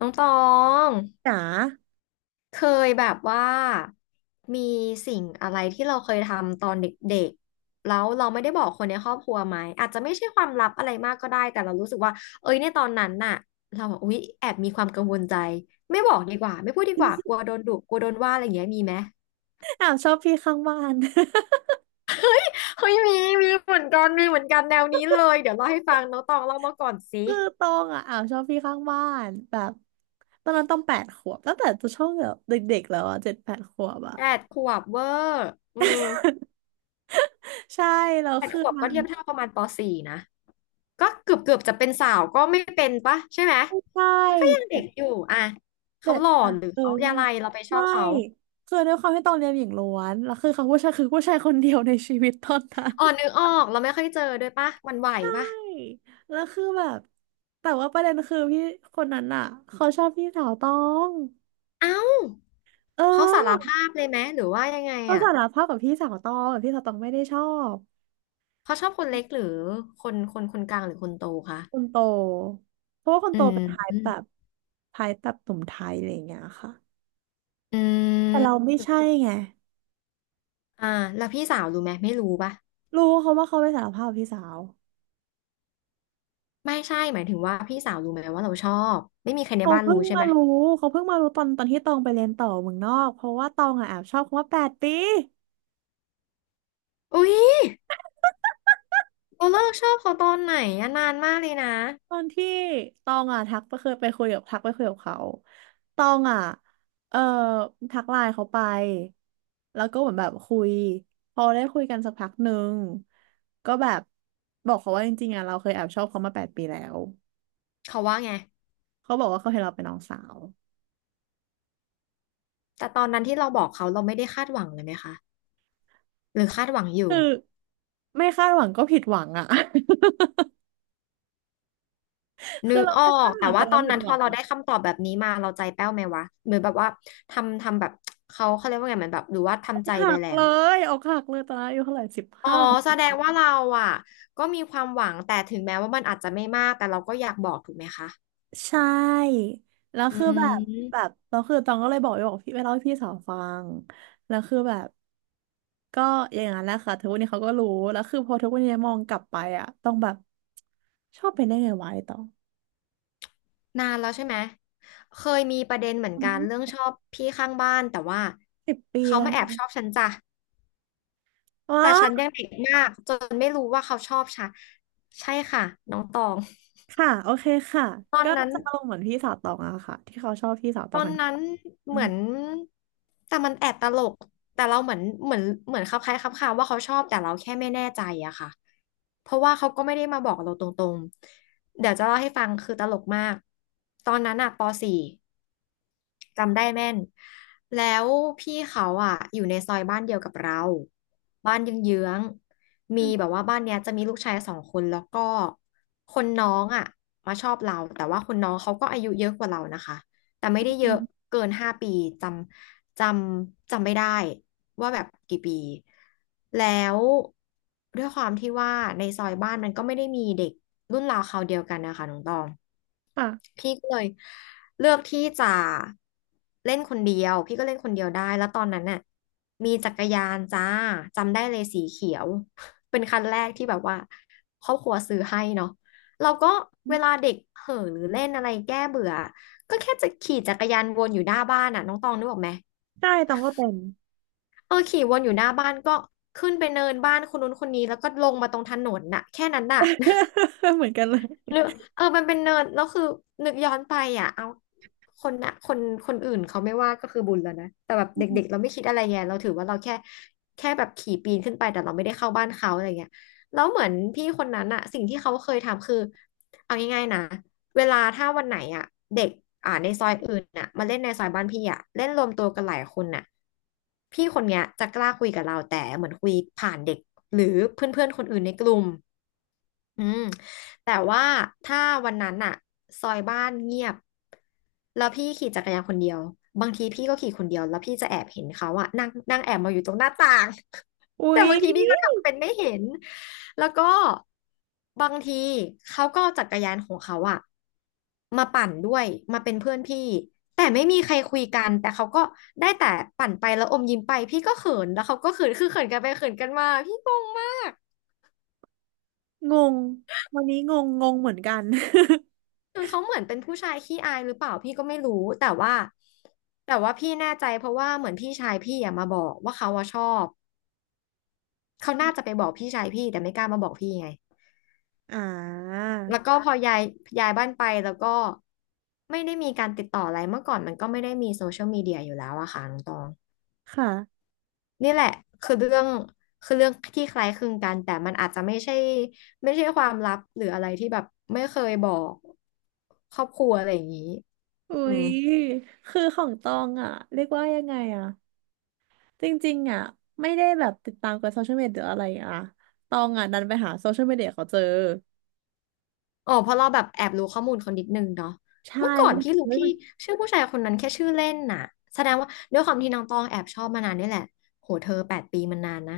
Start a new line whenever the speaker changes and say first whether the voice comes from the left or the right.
left: น้องตอง
right: จ๋า
left: เคยแบบว่ามีสิ่งอะไรที่เราเคยทำตอนเด็กๆแล้วเราไม่ได้บอกคนในครอบครัวไหมอาจจะไม่ใช่ความลับอะไรมากก็ได้แต่เรารู้สึกว่าเอ้ยในตอนนั้นน่ะเราแบบอุ๊ยแอบมีความกังวลใจไม่บอกดีกว่าไม่พูดดีกว่าก ลัวโดนดุกลัวโดนว่าอะไรอย่างเงี้ยมีไหม
right: อาวชอบพี่ข้างบ้าน
left: เฮ้ยมีเหมือนกันมีเหมือนกันแนวนี้เลยเดี๋ยวเล่าให้ฟังน้องตองเล่ามาก่อนสิ
right: คือตองอ่ะอาวชอบพี่ข้างบ้านแบบตอนนั้นต้องแปดขวบตั้งแต่ตัวช่วงแบบเด็กๆแล้วอ่ะเจ็ดแปดขวบอ่ะ
left: แปดขวบเวอร์อืม
right: ใช่แล้ว
left: แปด
right: คือ
left: ขวบก็เทียบเท่าประมาณปสี่นะ ก็เกือบเกือบจะเป็นสาวก็ไม่เป็นปะใช่ไหม
right: ใช
left: มันก็ยัง
right: ่
left: เด็กอยู่อ่ะ
right: เจ็
left: เขา
right: ด
left: หล่อ
right: แปด
left: หรือ
right: เออ
left: เขา
right: ใช่
left: อะไรเราไปชอบ
right: ไม่
left: เขา
right: คือด้วยความที่ตองเรียนหญิงล้วนแล้วคือเขาผู้ชายคือผู้ชายคนเดียวในชีวิตตอนนั้น
left: อ๋อ นึกออกเราไม่ค่อยเจอด้วยปะหวันไหว
right: ใช่
left: ปะ
right: แล้วคือแบบแต่ว่าประเด็นคือพี่คนนั้นอ่ะเขาชอบพี่สาวตอง
left: เอ้า
right: เ
left: เขาสาร
right: ออ
left: ภาพเลยไหมหรือว่ายังไง
right: เขา
left: อ่ะ
right: สารภาพกับพี่สาวตองแต่พี่สาวตองไม่ได้ชอบ
left: เขาชอบคนเล็กหรือคนกลางหรือคนโตคะ
right: คนโตเพราะว่าคน
left: อื
right: โตเป็นไทป์แบ
left: ม
right: บไทป์แบบหนุ่มไทยอะไรอย่างเงี้ยค่ะ
left: อื
right: แต่เรา
left: ม
right: ไม่ใช่ไง
left: อ่าแล้วพี่สาวรู้ไหมไม่รู้ปะ
right: รู้เขาว่าเขาไปสารภาพกับพี่สาว
left: ไม่ใช่หมายถึงว่าพี่สาวรู้ไหมว่าเราชอบไม่มีใครใน
right: เขา
left: บ้าน
right: เพิ่
left: รู้
right: ง
left: ใช่
right: มา
left: ไหม
right: รู้เขาเพิ่งมารู้ตอนที่ตองไปเรียนต่อเมืองนอกเพราะว่าตองอ่ะแอบชอบคำว่าแปดปี
left: อุ๊ยเราเลิกชอบเขาตอนไหนอะนานมากเลยนะ
right: ตอนที่ตองอ่ะทักไปเคยไปคุยกับทักไปคุยกับเขาตองอ่ะเอ่อทักไลน์เขาไปแล้วก็เหมือนแบบคุยพอได้คุยกันสักพักหนึ่งก็แบบบอกเขาว่าจริงๆอ่ะเราเคยแอบชอบเขามาแปดปีแล้ว
left: เขาว่าไง
right: เขาบอกว่าเขาเห็นเราเป็นน้องสาว
left: แต่ตอนนั้นที่เราบอกเขาเราไม่ได้คาดหวังเลยไหมคะหรือคาดหวังอยู่
right: คือไม่คาดหวังก็ผิดหวังอ่ะ
left: นึ
right: คือ
left: ก
right: เรา
left: ออ
right: ไม่คา
left: ก
right: ดห
left: แต่
right: วังแต่
left: ว่าต
right: เรา
left: อน
right: ผิด
left: นั้น
right: ห
left: พ
right: วั
left: อ
right: ง
left: เรา
right: อ่ะ
left: ได้คำตอบแบบนี้มาเราใจแป้วไหมวะเหมือนแบบว่าทำแบบเขาเรียกว่าไงเหมือนแบบหรือว่าทำใจ
right: หั
left: ไป
right: ก
left: แล้
right: เล
left: ว
right: ยอกหักเลยตอนนั้นอายุเท่าไหร่สิบ
left: อ๋อ
right: ห้า
left: แสดงว่าเราอ่ะก็มีความหวังแต่ถึงแม้ว่ามันอาจจะไม่มากแต่เราก็อยากบอกถูกไหมคะ
right: ใช่ แล้ว
left: อื
right: คือแบบแบบ
left: ม
right: แล้วคือตองก็เลยบอกไปบอกพี่ไปเล่าให้พี่สาวฟังแล้วคือแบบก็อย่างนั้นแหละค่ะทุกวันนี้เขาก็รู้แล้วคือพอทุกวันนี้มองกลับไปอะต้องแบบชอบเป็นได้ไงวะไอ้ตอง
left: นานแล้วใช่ไหมเคยมีประเด็นเหมือน
right: อื
left: กัน
right: ม
left: เรื่องชอบพี่ข้างบ้านแต่ว่า
right: สิบปี
left: เขา
right: แล้ว
left: มาแอ
right: เนี่ย
left: บชอบฉันจ้ะ
right: ว้า
left: แต่ฉันยังเด็กมากจนไม่รู้ว่าเขาชอบฉันใช่ค่ะน้องตอง
right: ค่ะโอเคค่ะ
left: ตอน
right: ก็
left: นั้น
right: จะลงเหมือนพี่สาวตองอะค่ะที่เขาชอบพี่สาวต
left: ต
right: อง
left: อน
right: กัน
left: นั้น
right: อื
left: เห
right: ม
left: มือนแต่มันแอบตลกแต่เราเหมือนคลับคล้ายคลับคาว่าเขาชอบแต่เราแค่ไม่แน่ใจอะค่ะเพราะว่าเขาก็ไม่ได้มาบอกเราตรงๆเดี๋ยวจะเล่าให้ฟังคือตลกมากตอนนั้นอะปสี่จำได้แม่นแล้วพี่เขาอะอยู่ในซอยบ้านเดียวกับเราบ้านเยื้องๆ
right: อื
left: มี
right: ม
left: แบบว่าบ้านเนี้ยจะมีลูกชาย2 คนแล้วก็คนน้องอะมาชอบเราแต่ว่าคนน้องเขาก็อายุเยอะกว่าเรานะคะ แต่ไม่ได้เย
right: อื
left: อะ
right: ม
left: เกิน5 ปีจำจจำไม่ได้ว่าแบบกี่ปีแล้วด้วยความที่ว่าในซอยบ้านมันก็ไม่ได้มีเด็กรุ่นราวคราวเดียวกันนะคะน้องตอง
right: ค่ะ
left: พี่ก็เลยเลือกที่จะเล่นคนเดียวพี่ก็เล่นคนเดียวได้แล้วตอนนั้นน่ะมีจักรยานจ้าจำได้เลยสีเขียว เป็นคันแรกที่แบบว่าครอบครัวซื้อให้เนาะเราก็เวลาเด็กเห่อหรือเล่นอะไรแก้เบื่อก็แค่จะขี่จักรยานวนอยู่หน้าบ้านน่ะน้องตองนึกออกไหม
right: ใช่ตองก็เป็น
left: เออขี่วนอยู่หน้าบ้านก็ขึ้นไปเนินบ้านคนนู้นคนนี้แล้วก็ลงมาตรงถนนน่ะแค่นั้นน่ะ
right: เหมือนกันเลย
left: หรือเออมันเป็นเนิร์ดแล้วคือนึกย้อนไปอ่ะเอาคนนะคนคนอื่นเขาไม่ว่าก็คือบุญแล้วนะแต่แบบเด็กๆเราไม่คิดอะไรไงเราถือว่าเราแค่แบบขี่ปีนขึ้นไปแต่เราไม่ได้เข้าบ้านเขาอะไรเงี้ยแล้วเหมือนพี่คนนั้นอ่ะสิ่งที่เขาเคยทำคือเอาง่ายๆนะเวลาถ้าวันไหนอ่ะเด็กในซอยอื่นน่ะมาเล่นในซอยบ้านพี่อ่ะเล่นรวมตัวกันหลายคนน่ะพี่คนเนี้ยจะกล้าคุยกับเราแต่เหมือนคุยผ่านเด็กหรือเพื่อนๆคนอื่นในกลุ่ม อืมแต่ว่าถ้าวันนั้นอะซอยบ้านเงียบแล้วพี่ขี่จักรยานคนเดียวบางทีพี่ก็ขี่คนเดียวแล้วพี่จะแอบเห็นเขาอะนั่งนั่งแอบมาอยู่ตรงหน้าต่าง
right: อุ๊
left: แต่
right: ย
left: บางทีพี่ก็ทำเป็นไม่เห็นแล้วก็บางทีเขาก็เอาจักรยานของเขาอะมาปั่นด้วยมาเป็นเพื่อนพี่แต่ไม่มีใครคุยกันแต่เขาก็ได้แต่ปั่นไปแล้วอมยิ้มไปพี่ก็เขินแล้วเขาก็เขินคือเขินกันไปเขินกันมาพี่งงมาก
right: งงวันนี้งงงงเหมือนกัน
left: คือเขาเหมือนเป็นผู้ชายขี้อายหรือเปล่าพี่ก็ไม่รู้แต่ว่าแต่ว่าพี่แน่ใจเพราะว่าเหมือนพี่ชายพี่อะมาบอกว่าเขาอะชอบเขาน่าจะไปบอกพี่ชายพี่แต่ไม่กล้ามาบอกพี่ไง
right: อ่า
left: แล้วก็พอย้ายบ้านไปแล้วก็ไม่ได้มีการติดต่ออะไรเมื่อก่อนมันก็ไม่ได้มีโซเชียลมีเดียอยู่แล้วอะค่ะน้องตอง
right: ค่ะ
left: นี่แหละคือเรื่องคือเรื่องที่คล้ายคลึงกันแต่มันอาจจะไม่ใช่ความลับหรืออะไรที่แบบไม่เคยบอกครอบครัวอะไรอย่างนี้
right: อุ๊
left: อืม
right: ยคือของตองอ่ะเรียกว่ายังไงอ่ะจริงๆอ่ะไม่ได้แบบติดตามกับโซเชียลมีเดียหรืออะไรอ่ะตองอ่ะดันไปหาโซเชียลมีเดียเขาเจอ
left: อ๋อเพราะเราแบบแอบรู้ข้อมูลเขานิดนึงเนาะ
right: ใช่
left: เมื่อก่อ
right: ไป
left: นพี่รู้พี่
right: หา
left: ชื่อผู้ชายคนนั้นแค่ชื่อเล่นน่ะแสดงว่าด้วยความที่น้องตองแอบชอบมานานนี่แหละโหเธอแปดปีมันนานนะ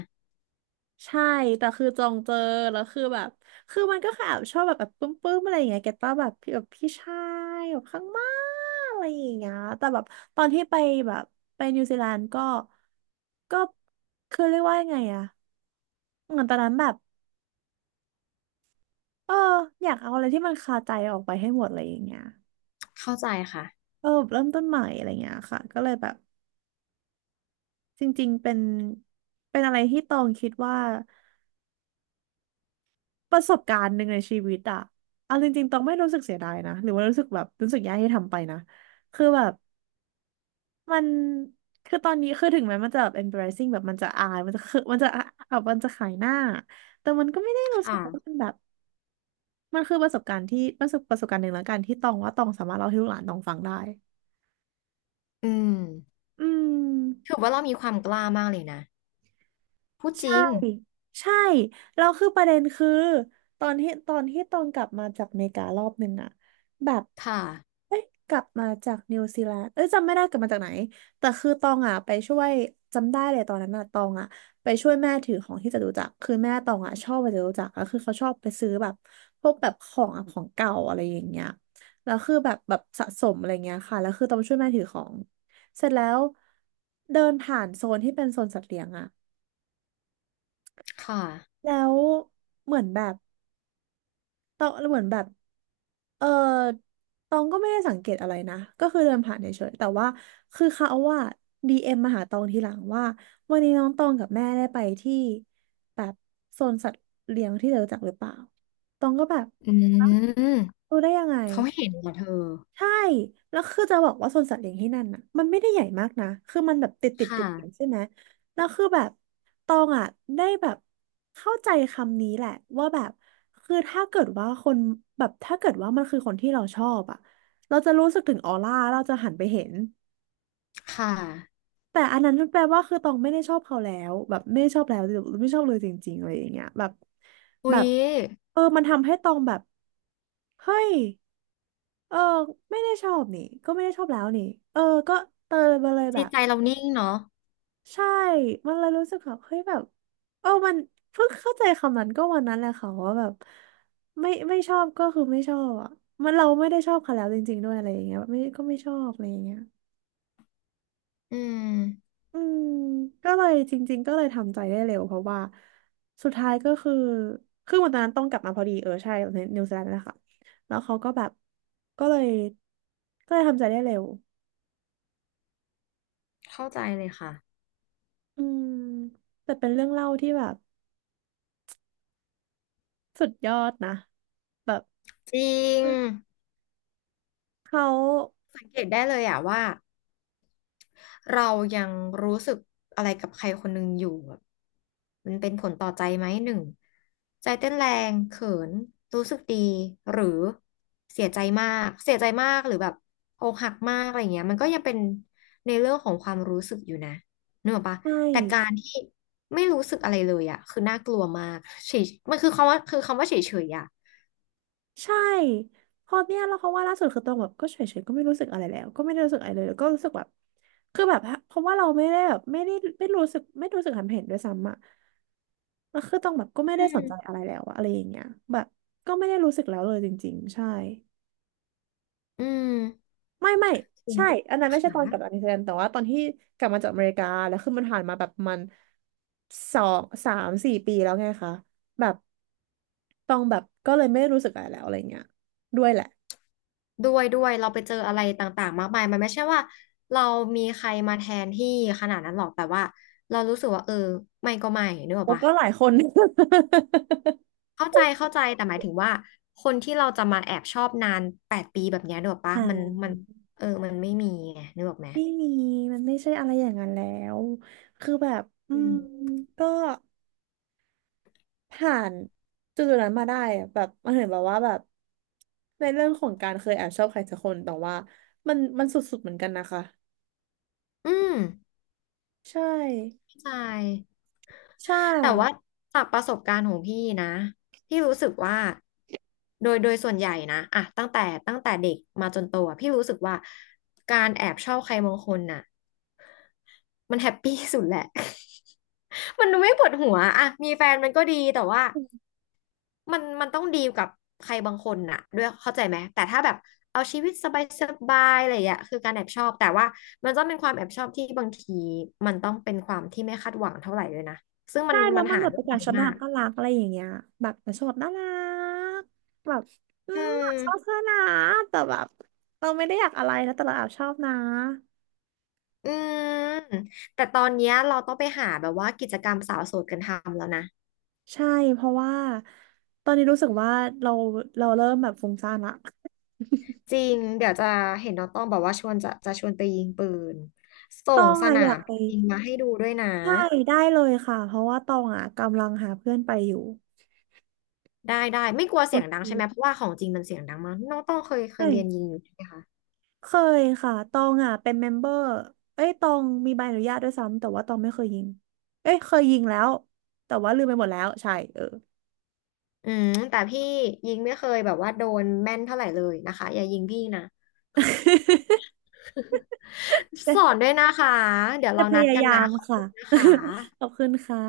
right: ใช่ แต่คือจองเจอ แล้วคือแบบ คือมันก็คอบชอบแบบแบบปื้มๆอะไรอย่างเงี้ยแกต้าแบบพี่แบบพี่ชายแบบข้างมากอะไรอย่างเงี้ยแต่แบบตอนที่ไปแบบไปนิวซีแลนด์ก็ก็คือเรียกว่ายังไงอะเหมือนตอนนั้นแบบเอออยากเอาอะไรที่มันคาใจออกไปให้หมดอะไรอย่างเงี้ย
left: เข้าใจค่ะ
right: เออแบบเริ่มต้นใหม่อะไรอย่างเงี้ยค่ะก็เลยแบบจริงๆเป็นเป็นอะไรที่ตองคิดว่า ประสบการณ์หนึ่งในชีวิตอะเอาจริงๆต้องไม่รู้สึกเสียดายนะหรือว่ารู้สึกแบบรู้สึกแย่ที่ทำไปนะคือแบบมันคือตอนนี้คือถึงแม้มันจะแบบ embarrassing แบบมันจะอายมันจะคือมันจะแบบมันจะขายหน้า แต่มันก็ไม่ได้รู้สึก
left: ค่ะ
right: ว่ามันแบบมันคือประสบการณ์ที่ประสบประสบการณ์หนึ่งแล้วกันที่ตองว่าตองสามารถเล่าให้ลูกหลานตองฟังได้
left: อืม
right: อืม
left: ถือว่าเรามีความกล้ามากเลยนะพูดจริ
right: ใช่
left: ง
right: ใช่แล้วคือประเด็นคือตอนที่ตองกลับมาจากอเมริการอบหนึ่งอะแบบ
left: ค่ะ
right: เอ้ยกลับมาจากนิวซีแลนด์เอ้ยจำไม่ได้กลับมาจากไหนแต่คือตองอะไปช่วยจำได้เลยตอนนั้นอะตองอะไปช่วยแม่ถือของที่จตุจักรคือแม่ตองอะชอบไปจตุจักรแล้วคือเขาชอบไปซื้อแบบพวกแบบของอะของเก่าอะไรอย่างเงี้ยแล้วคือแบบแบบสะสมอะไรเงี้ยค่ะแล้วคือตองไปช่วยแม่ถือของเสร็จแล้วเดินผ่านโซนที่เป็นโซนสัตว์เลี้ยงอะ
left: ค่ะ
right: แล้วเหมือนแบบตองเหมือนแบบเออตองก็ไม่ได้สังเกตอะไรนะก็คือเดินผ่านเฉยๆแต่ว่าคือเขาว่าดีเอ็มมาหาตองทีหลังว่าวันนี้น้องตองกับแม่ได้ไปที่แบบโซนสัตว์เลี้ยงที่เธอรู้จักหรือเปล่าตองก็แบบ
left: อืม
right: รู้ได้ยังไง
left: เขาเห็นเหรอเธอ
right: ใช่แล้วคือจะบอกว่าสวนสัตว์เลี้ยงที่นั่นน่ะมันไม่ได้ใหญ่มากนะคือมันแบบติดติดติ
left: ค่ะ
right: ดกันใช่ไหมแล้วคือแบบตองอ่ะได้แบบเข้าใจคำนี้แหละว่าแบบคือถ้าเกิดว่าคนแบบถ้าเกิดว่ามันคือคนที่เราชอบอ่ะเราจะรู้สึกถึงออร่าเราจะหันไปเห็น
left: ค่ะ
right: แต่อันนั้นมันแปลว่าคือตองไม่ได้ชอบเขาแล้วแบบไม่ได้ชอบแล้วหรือไม่ชอบเลยจริงๆอะไรอย่างเงี้ยแบบ
left: อุ๊
right: แบ
left: ย
right: บเออมันทำให้ตองแบบเฮ้ย เออไม่ได้ชอบนี่ก็ไม่ได้ชอบแล้วนี่เออก็เตยมาเลยแบ
left: จิต
right: บ
left: ใจเรานิ่งเนาะ
right: ใช่มันเลยรู้สึกแบบเฮ้ยแบบมันเพิ่งเข้าใจคำนั้นก็วันนั้นแหละค่ะว่าแบบไม่ชอบก็คือไม่ชอบอ่ะมันเราไม่ได้ชอบเขาแล้วจริงๆด้วยอะไรอย่างเงี้ยแบบไม่ก็ไม่ชอบอะไรอย่างเงี้ย
left: อืม
right: อืมก็เลยจริงๆก็เลยทำใจได้เร็วเพราะว่าสุดท้ายก็คือคือวันนั้นต้องกลับมาพอดีใช่ในนิวซีแลนด์นั่นแหละค่ะแล้วเขาก็แบบก็เลยก็เลยทำใจได้เร็ว
left: เข้าใจเลยค่ะ
right: อืมแต่เป็นเรื่องเล่าที่แบบสุดยอดนะแบบ
left: จริง
right: เขา
left: สังเกตได้เลยอะว่า เรายังรู้สึกอะไรกับใครคนหนึ่งอยู่แบบมันเป็นผลต่อใจไหมหนึ่งใจเต้นแรงเขินรู้สึกดีหรือเสียใจมากเสียใจมากหรือแบบอกหักมากอะไรเงี้ยมันก็ยังเป็นในเรื่องของความรู้สึกอยู่นะนึกออกปะ
right: ใช่
left: แต่การที่ไม่รู้สึกอะไรเลยอะคือน่ากลัวมากเฉยมันคือคำว่าเฉยๆอะ
right: ใช่พอเนี่ยแล้วเขาว่าล่าสุดคือตองแบบก็เฉยๆก็ไม่รู้สึกอะไรแล้วก็ไม่ได้รู้สึกอะไรเลยแล้วก็รู้สึกแบบคือแบบเพราะว่าเราไม่ได้แบบไม่รู้สึกหันเห็นด้วยซ้ำอะแล้วคือตองแบบก็ไม่
left: อื
right: ได้สนใจ
left: ม
right: อะไรแล้วอะอะไรอย่างเงี้ยแบบก็ไม่ได้รู้สึกแล้วเลยจริงๆใช่
left: อืม
right: ไม่ใช่อันนั้นไม่ใช่
left: ค
right: ตอนกลับจาก
left: ่ะ
right: นิวซีแลนด์แต่ว่าตอนที่กลับมาจากอเมริกาแล้วคือมันผ่านมาแบบประมันสองสามสี่ปีแล้วไงคะแบบตองแบบก็เลยไม่รู้สึกอะไรแล้วอะไรเงี้ยด้วยแหละ
left: ด้วยด้วยเราไปเจออะไรต่างๆมากมายมันไม่ใช่ว่าเรามีใครมาแทนที่ขนาดนั้นหรอกแต่ว่าเรารู้สึกว่าเออไม่ก็ไม่นึกออก
right: โอ้
left: ปะ
right: ก็หลายคน
left: เข้าใจเข้าใจแต่หมายถึงว่าคนที่เราจะมาแอบชอบนานแปดปีแบบเนี้ยนึกออก ปะ
right: อ่า
left: มันมันเออมันไม่มีไงนึกออกไหม
right: ไม่มีมันไม่ใช่อะไรอย่างนั้นแล้วคือแบบอื
left: อื
right: ม
left: ม
right: ก็ผ่านจุดๆนั้นมาได้อะแบบมันเห็นแบบว่าแบบในเรื่องของการเคยแอบชอบใครสักคนแต่ว่ามันสุดๆเหมือนกันนะคะ
left: อืม
right: ใช่
left: เข้าใจ
right: ใช่
left: แต่ว่าจากประสบการณ์ของพี่นะพี่รู้สึกว่าโดยส่วนใหญ่นะอะตั้งแต่เด็กมาจนโตอะพี่รู้สึกว่าการแอบชอบใครบางคนน่ะ มันแฮปปี้สุดแหละ มันดูไม่ปวดหัวอะมีแฟนมันก็ดีแต่ว่ามันต้องดีลกับใครบางคนน่ะด้วยเข้าใจไหมแต่ถ้าแบบเอาชีวิตสบายสบายอะไรอย่างเงี้ยคือการแอบชอบแต่ว่ามันต้องเป็นความแอบชอบที่บางทีมันต้องเป็นความที่ไม่คาดหวังเท่าไหร่ด้วยนะซึ่งมั
right: ใช่
left: น
right: แล้
left: มั
right: ว
left: น
right: มัน
left: หา
right: แบบ
left: ได้
right: เป็น
left: น้
right: กา
left: อ
right: ร
left: ย
right: ชอบ
left: มา
right: น่ารัก
left: ก
right: น่ารักอะไรอย่างเงี้ยแบบมันชอบแบบน่ารักแบบอื
left: อื
right: ม
left: ม
right: ชอบเธอนะแต่แบบเราไม่ได้อยากอะไรนะแต่เราแอบชอบนะ
left: อืมแต่ตอนเนี้ยเราต้องไปหาแบบว่ากิจกรรมสาวโสดกันทำแล้วนะ
right: ใช่เพราะว่าตอนนี้รู้สึกว่าเราเราเริ่มแบบฟุ้งซ่านละ
left: จริง เดี๋ยวจะเห็นน้องต้องบอกว่าชวนจะชวนไปยิงปืนส่
right: ตอ
left: ง
right: ง
left: ส
right: อะ
left: นา
right: อยาก
left: ม
right: ไป
left: ยิงมาให้ดูด้วยนะ
right: ใช่ได้เลยค่ะเพราะว่าตองอะกำลังหาเพื่อนไปอยู่
left: ได้ได้ไม่กลัว
right: โอ
left: เสียงดังใช่ไหมเพราะ
right: เ
left: ว่าของจริงมันเสียงดังมากน้องต้องเคยเรียนยิ
right: ค
left: งอยู่ใช่ไหมคะ
right: เคยค่ะตองอ่ะเป็นเมมเบอร์เอ้ยตองมีใบอนุญาตด้วยซ้ำ แต่ว่าตองไม่เคยยิงเอ้ยเคยยิงแล้ว แต่ว่าลืมไปหมดแล้วใช่เออ
left: อืมแต่พี่ยิงไม่เคยแบบว่าโดนแม่นเท่าไหร่เลยนะคะอย่ายิงพี่นะ สอนด้วยนะคะเดี๋ยว
right: จะ
left: เรา
right: พ
left: นัด
right: ยา
left: กัน
right: ยา
left: นะ
right: ม
left: ขอบ
right: ค่ะ
left: คุณนะคะ
right: ขอบคุณค่ะ